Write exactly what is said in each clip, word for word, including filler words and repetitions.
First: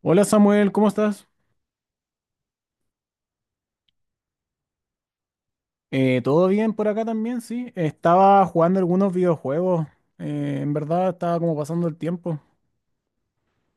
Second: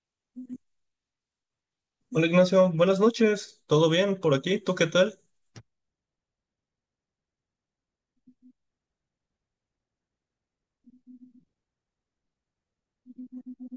Hola Samuel, ¿cómo estás? Hola Ignacio, buenas noches. ¿Todo bien por aquí? ¿Tú qué tal? Eh, ¿todo bien por acá también? Sí, estaba jugando algunos videojuegos. Eh, en verdad estaba como pasando el tiempo.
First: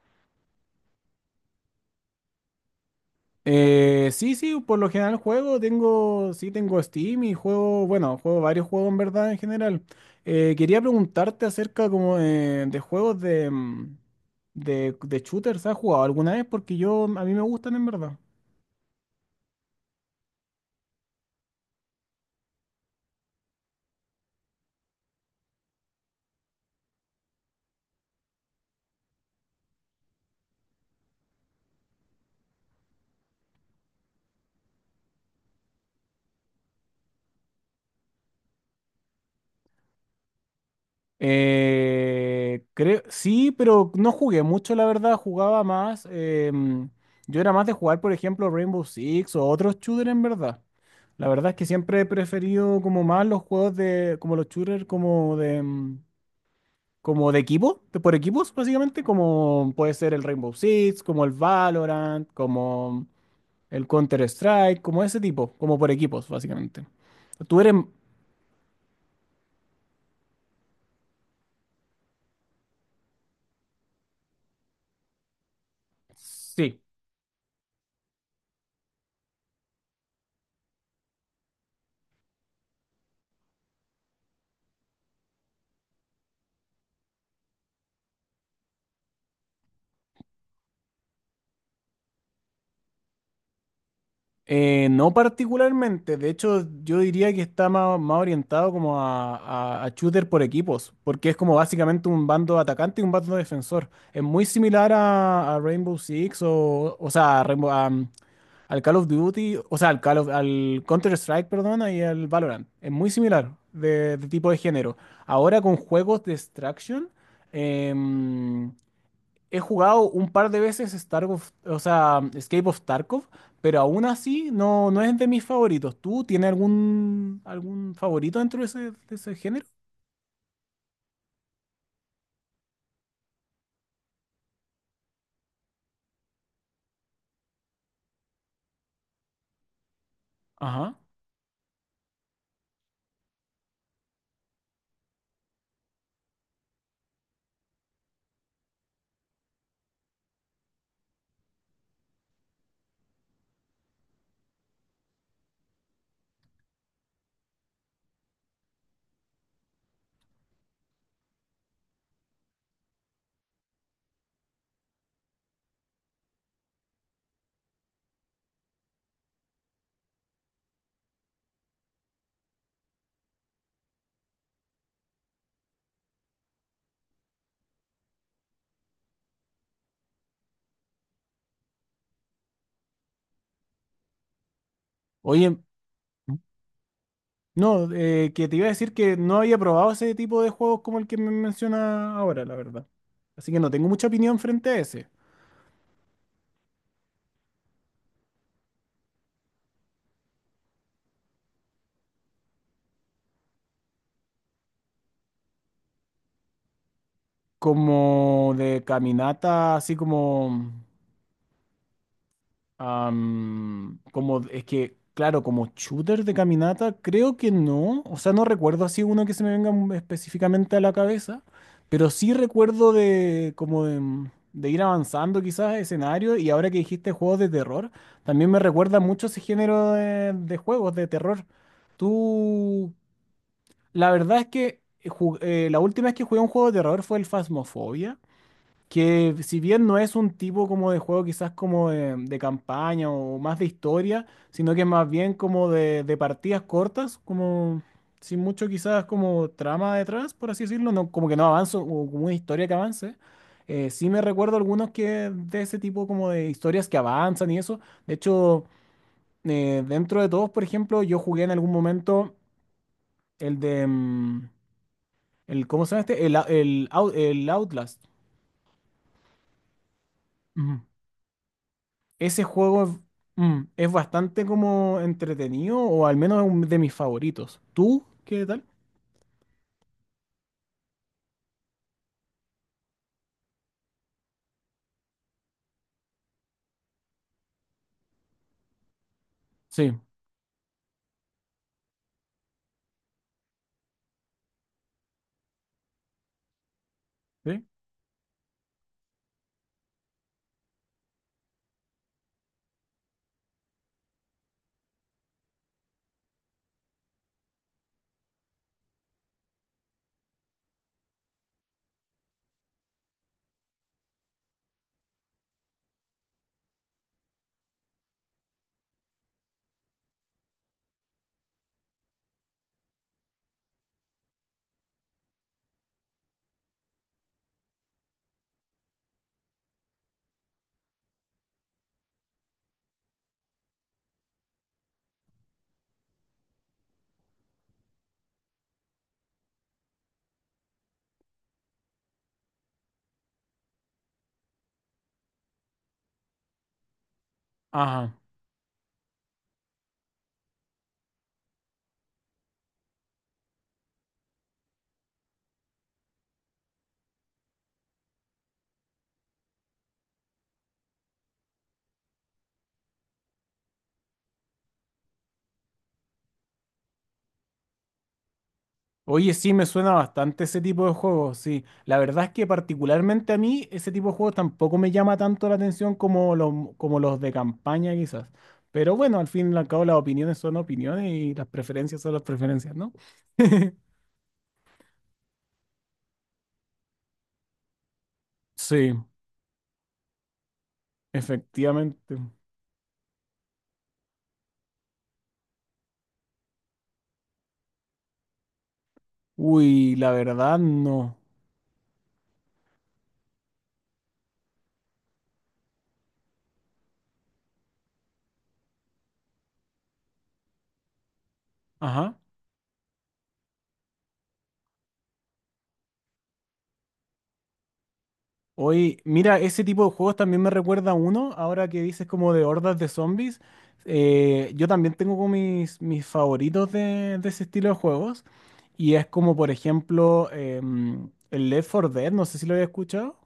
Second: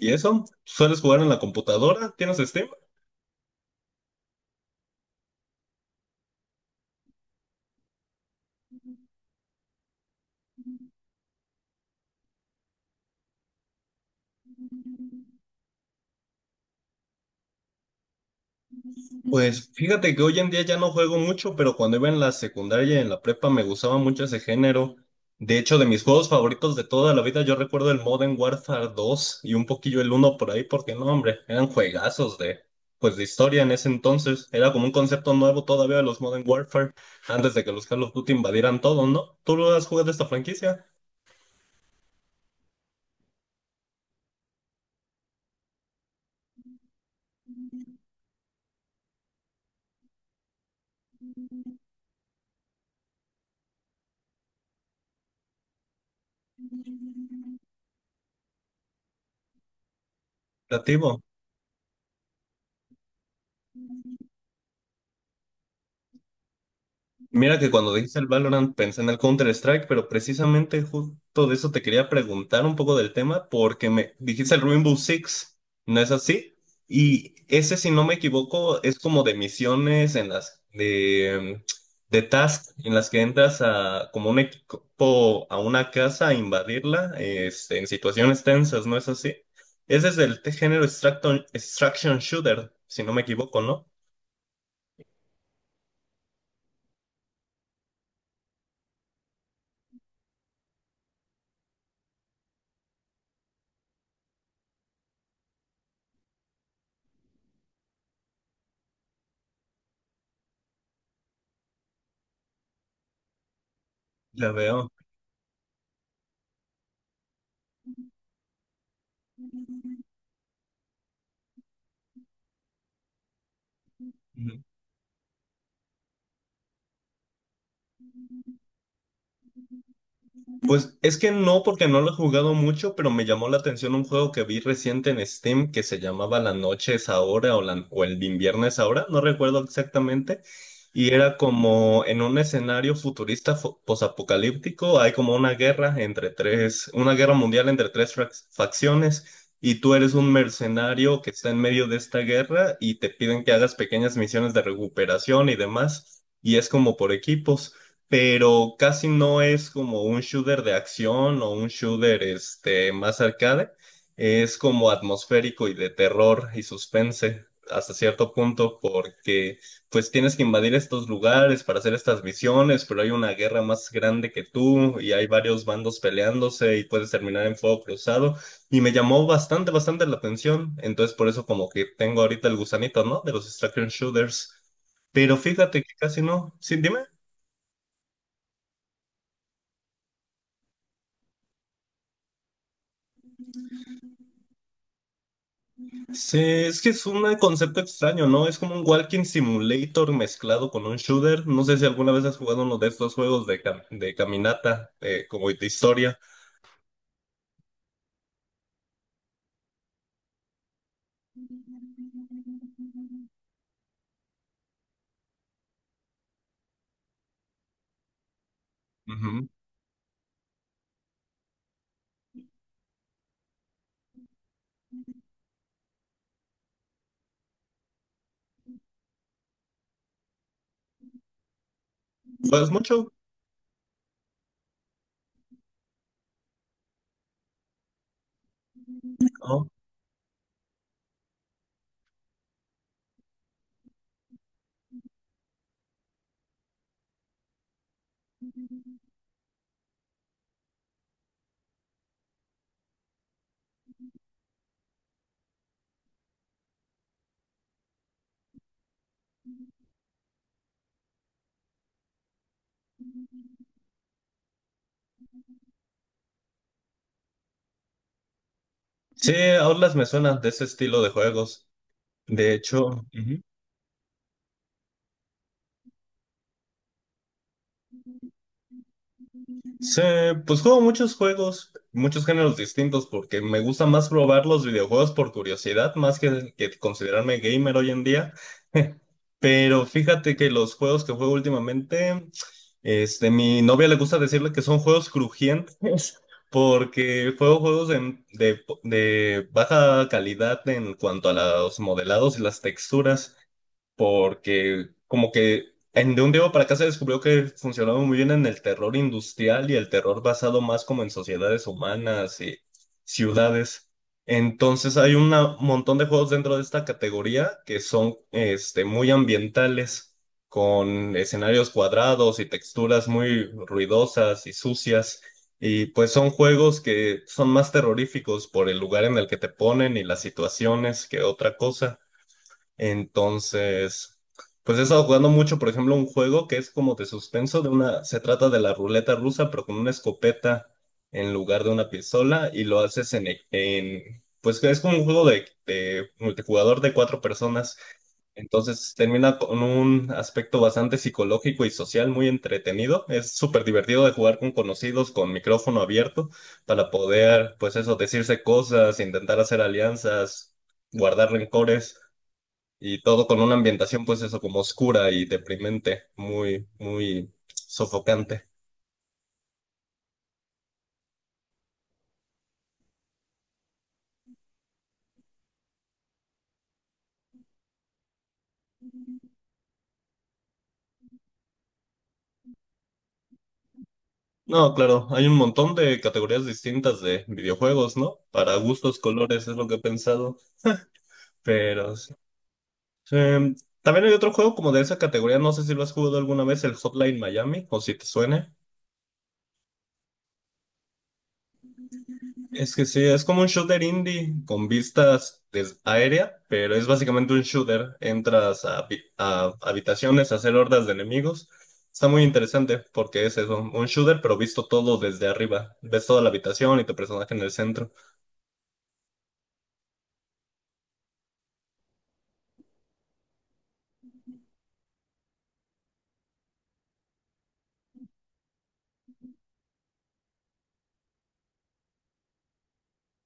¿Y eso? ¿Sueles jugar en la computadora? ¿Tienes Steam? Eh, sí, sí, por lo general juego, tengo, sí, tengo Steam y juego, bueno, juego varios juegos en verdad en general. Eh, quería preguntarte acerca como eh, de juegos de, mm, de, de shooters, ¿has jugado alguna vez? Porque yo, a mí me gustan en verdad. Pues fíjate que hoy en día ya no juego mucho, pero cuando iba en la secundaria y en la prepa me gustaba mucho ese género. De hecho, de mis juegos favoritos de toda la vida, yo recuerdo el Modern Warfare dos y un poquillo el uno por ahí, porque no, hombre, eran juegazos de, pues, de historia en ese entonces. Era como un concepto nuevo todavía de los Modern Warfare, antes de que los Call of Duty invadieran todo, ¿no? ¿Tú lo has jugado esta franquicia? Eh, creo, sí, pero no jugué mucho, la verdad. Jugaba más. Em, yo era más de jugar, por ejemplo, Rainbow Six o otros shooters, en verdad. La verdad es que siempre he preferido como más los juegos de, como los shooters, como de, em, como de equipo, de por equipos, básicamente, como puede ser el Rainbow Six, Relativo. como el Valorant, como el Counter Strike, como ese tipo, como por equipos, básicamente. Mira Tú que eres, cuando dijiste el Valorant pensé en el Counter-Strike, pero precisamente justo de eso te quería preguntar un poco del tema, porque me dijiste el Rainbow Six, ¿no es así? sí. Y ese, si no me equivoco, es como de misiones en las de, de tasks en las que entras a como un equipo a una casa a invadirla, este, en situaciones tensas, ¿no es así? Ese es del t- género extraction, extraction shooter, si no me equivoco, ¿no? Eh, no particularmente, de hecho yo diría que está más, más orientado como a, a- a shooter por equipos, porque es como básicamente un bando atacante y un bando defensor. Es muy similar a, a Rainbow Six o, o sea, a Rainbow- a, um, al Call of Duty, o sea, al Call of- al Counter-Strike, perdón, y al Valorant. Es muy similar de, de tipo La de veo. género. Ahora con juegos de extraction, em, he jugado un par de veces Starkov, o sea, Escape of Tarkov, pero aún así no, no es de mis favoritos. ¿Tú tienes algún, algún favorito dentro de ese, de ese género? Pues es que no, porque no lo he jugado mucho, pero me llamó la atención un juego que vi reciente en Steam que se llamaba La noche es ahora o, la- o el invierno es ahora, no recuerdo exactamente. Ajá. Y era como en un escenario futurista fo- posapocalíptico, hay como una guerra entre tres, una guerra mundial entre tres frac- facciones, y tú eres un mercenario que está en medio de esta guerra y te piden que hagas pequeñas misiones de recuperación y demás, y es como por equipos pero casi no es como un shooter de acción o un shooter este, más arcade, es como atmosférico y de terror y suspense hasta cierto punto porque pues tienes que invadir estos lugares para hacer estas misiones, pero hay una guerra más grande que tú y hay varios bandos peleándose y puedes terminar en fuego cruzado y me llamó bastante, bastante la atención, entonces por eso como que tengo ahorita el gusanito, ¿no? De los extraction shooters, pero Oye, fíjate que casi no, sí, dime. no, eh, que te iba a decir que no había probado ese tipo de juegos como el que me menciona ahora, la verdad. Así que no tengo mucha opinión frente a ese. Sí, es que es un concepto extraño, ¿no? Es como un walking simulator mezclado con un shooter. No sé si alguna vez has jugado uno de estos juegos de, cam- de caminata, eh, como de historia. Como de caminata, así como... Am, como es que, claro, como shooter de caminata, creo que no. O sea, no recuerdo así uno que se Ujú. me venga mm, específicamente a la cabeza, pero sí recuerdo de como de, mm, de ir avanzando quizás escenario y ahora que dijiste juegos de terror, también me recuerda mucho ese género de, de juegos de terror. Pues Tú, mucho, la verdad es que eh, ju- eh, la última vez que jugué un juego de terror fue el Phasmophobia que si ¿no? bien no es un tipo como de juego quizás como de, de campaña o más de historia, sino que es más bien como de, de partidas cortas, como sin mucho quizás como trama detrás, por así decirlo, no, como que no avanzo, o como una historia que avance. Eh, sí me recuerdo algunos que de ese tipo como de historias que avanzan y eso. De hecho, eh, dentro de todos, por ejemplo, yo jugué en algún momento el de... mm, el, ¿cómo se llama este? El, Ou- el, Ou- el Outlast. Sí, Outlast me suena de ese Ujú. estilo de juegos. Ese De juego hecho, es, ujú. mm, es bastante como entretenido, o al menos es un de mis favoritos. ¿Tú qué tal? Sí, pues juego muchos juegos, muchos géneros distintos, porque me gusta más probar los videojuegos por curiosidad, más que, que considerarme gamer hoy en día. Pero Sí, fíjate que los juegos que juego últimamente, este, mi novia le gusta decirle que son juegos crujientes, porque juego sí. juegos de, de de baja calidad en cuanto a los modelados y las texturas porque como que en, de un día para acá se descubrió que funcionaba muy bien en el terror industrial y el terror basado más como en sociedades humanas y ciudades. Entonces hay un montón de juegos dentro de esta categoría que son este, muy ambientales, con escenarios cuadrados y texturas muy ruidosas y sucias. Y pues son juegos que son más terroríficos por el lugar en el que te ponen y las situaciones que otra cosa. Entonces, pues he estado jugando mucho, por ejemplo, un juego que es como de suspenso, de una, se trata de la ruleta rusa, pero con una escopeta en lugar de una pistola, y lo haces en, e- en pues es como un juego de, de multijugador de cuatro personas. Ajá. Entonces termina con un aspecto bastante psicológico y social muy entretenido. Es súper divertido de jugar con conocidos, con micrófono abierto, para poder, pues eso, decirse cosas, intentar hacer alianzas, guardar rencores. Y todo con una ambientación, pues eso, como oscura y deprimente, muy, muy sofocante. Oye, sí, me suena bastante ese tipo de juegos, sí. La verdad es que particularmente a mí ese tipo de juegos tampoco me llama tanto la atención como los, como los de campaña quizás. Pero bueno, al fin y al cabo las opiniones son opiniones y las preferencias son las preferencias, ¿no? No, claro, hay un montón de categorías distintas de videojuegos, ¿no? Para Sí, gustos, colores, es lo que he pensado, pero sí. efectivamente. Sí, también hay otro juego como de esa categoría, no sé si lo has jugado alguna vez, el Hotline Miami, o si te suene. Uy, la verdad no. Es que sí, es como un shooter indie con vistas des- aérea, pero es básicamente un shooter. Entras a, habi- a habitaciones a hacer hordas de enemigos. Está Ajá. muy interesante porque es eso, un shooter, pero visto todo desde arriba. Ves toda la habitación y tu personaje en el centro. Oye, mira, ese tipo de juegos también me recuerda a uno, ahora que dices como de hordas de zombies. Eh, yo también tengo como mis, mis favoritos de, de ese estilo de juegos. Y es como, por ejemplo, em, el Left four Dead, no sé si lo había escuchado.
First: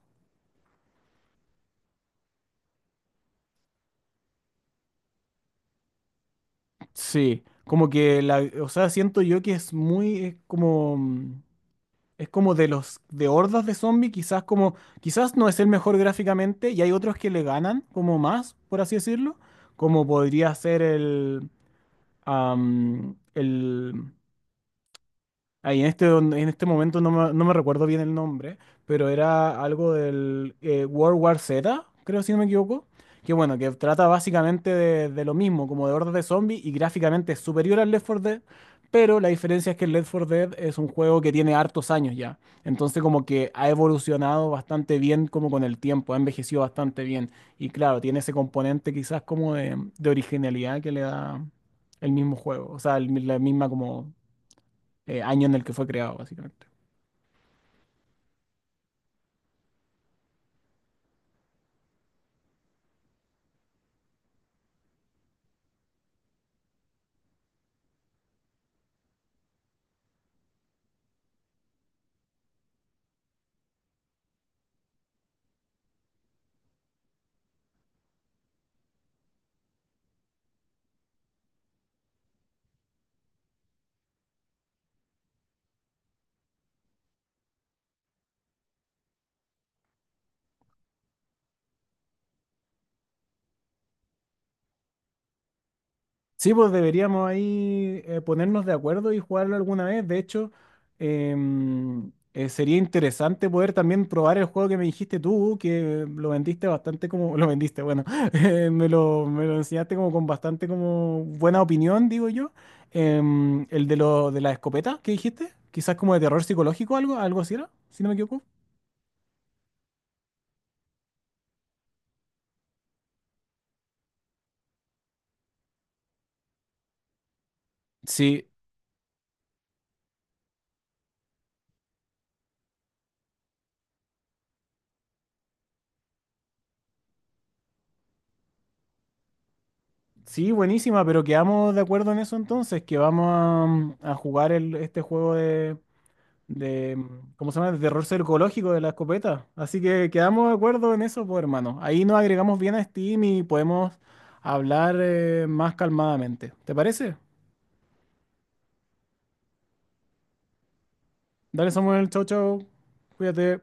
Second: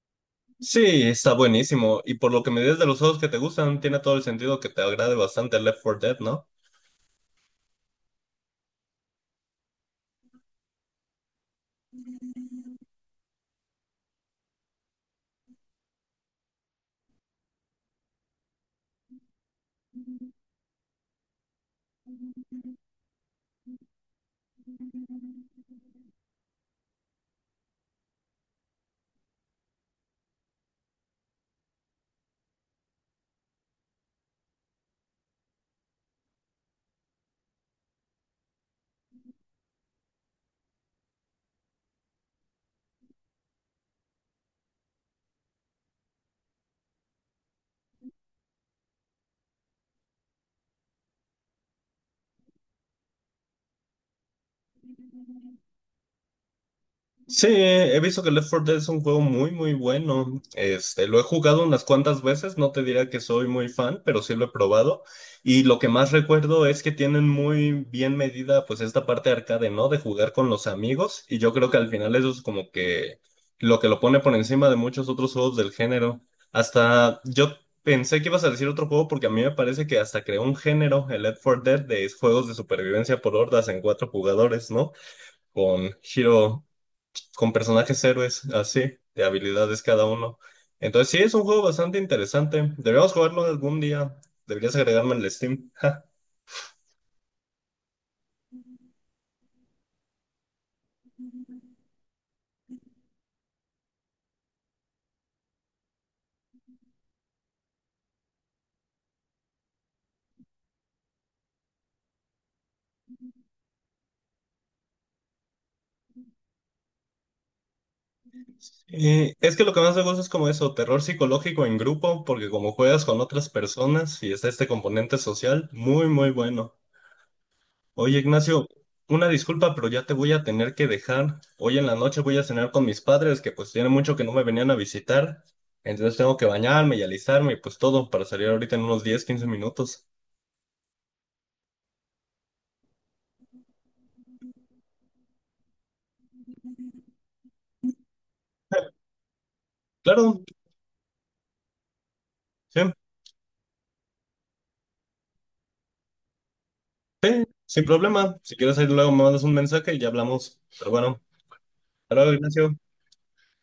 Sí, está buenísimo. Y por lo que me dices de los juegos que te gustan, tiene todo el sentido que te agrade bastante Left four Dead, ¿no? Sí, como que la, o sea, siento yo que es muy, es como, mm, es como de los, de hordas de zombies, quizás como, quizás no es el mejor gráficamente y hay otros que le ganan como más, por así decirlo, como podría ser el, am, el, ahí en este, en este momento no me, no me recuerdo bien el nombre, pero era algo del eh, World War Z, creo si no me equivoco, que bueno, que trata básicamente de, de lo mismo, como de hordas de zombies y gráficamente es superior al Left four Dead, pero la diferencia es que el Left four Dead es un juego que tiene hartos años ya, entonces como que ha evolucionado bastante bien como con el tiempo, ha envejecido bastante bien y claro, tiene ese componente quizás como de, de originalidad que le da el mismo juego, o sea, el- la misma como eh, año en el que fue creado, básicamente. Sí, he visto que Left four Dead es un juego muy, muy bueno. Este, lo he jugado unas cuantas veces, no te diría que soy muy fan, pero sí lo he probado. Y lo que más recuerdo es que tienen muy bien medida, pues, esta parte arcade, ¿no? De jugar con los amigos. Y yo creo que al final eso es como que lo que lo pone por encima de muchos otros juegos del género. Hasta yo pensé que ibas a decir otro juego porque a mí me parece que hasta creó un género, el Left four Dead, de juegos de supervivencia por hordas en cuatro jugadores, ¿no? Con Hero con personajes héroes, así, de habilidades cada uno. Entonces sí, es un juego bastante interesante. Deberíamos jugarlo algún día. Deberías agregarme en el Steam. Ja. Sí, pues deberíamos ahí eh, ponernos de acuerdo y jugarlo alguna vez. De hecho, em, eh, sería interesante poder también probar el juego que me dijiste tú, que lo vendiste bastante como, lo vendiste, bueno, eh, me lo, me lo enseñaste como con bastante como buena opinión, digo yo. Em, el de lo, de la escopeta que dijiste, quizás como de terror psicológico, algo, algo así era, si no me equivoco. Y es que lo que más me gusta es como eso, terror psicológico en grupo, porque como juegas con otras personas y está este componente social, muy, muy bueno. Oye, Sí, Ignacio, una disculpa, pero ya te voy a tener que dejar. Hoy en la noche voy a cenar con mis padres, que pues tiene mucho que no me venían a visitar. Entonces tengo que bañarme y alistarme y pues todo para salir ahorita en unos diez quince minutos. sí, buenísima, pero quedamos de acuerdo en eso entonces, que vamos a, mm, a jugar el, este juego de, de, mm, ¿cómo se llama? De terror psicológico de la escopeta. Así que Claro, quedamos de acuerdo en eso, pues hermano. Ahí nos agregamos bien sí, a Steam y podemos hablar eh, más calmadamente. ¿Te parece? sin problema. Si quieres, ahí luego me mandas un mensaje y ya hablamos. Pero bueno, Dale, Samuel, hasta chau, luego, chau. Ignacio. Cuídate.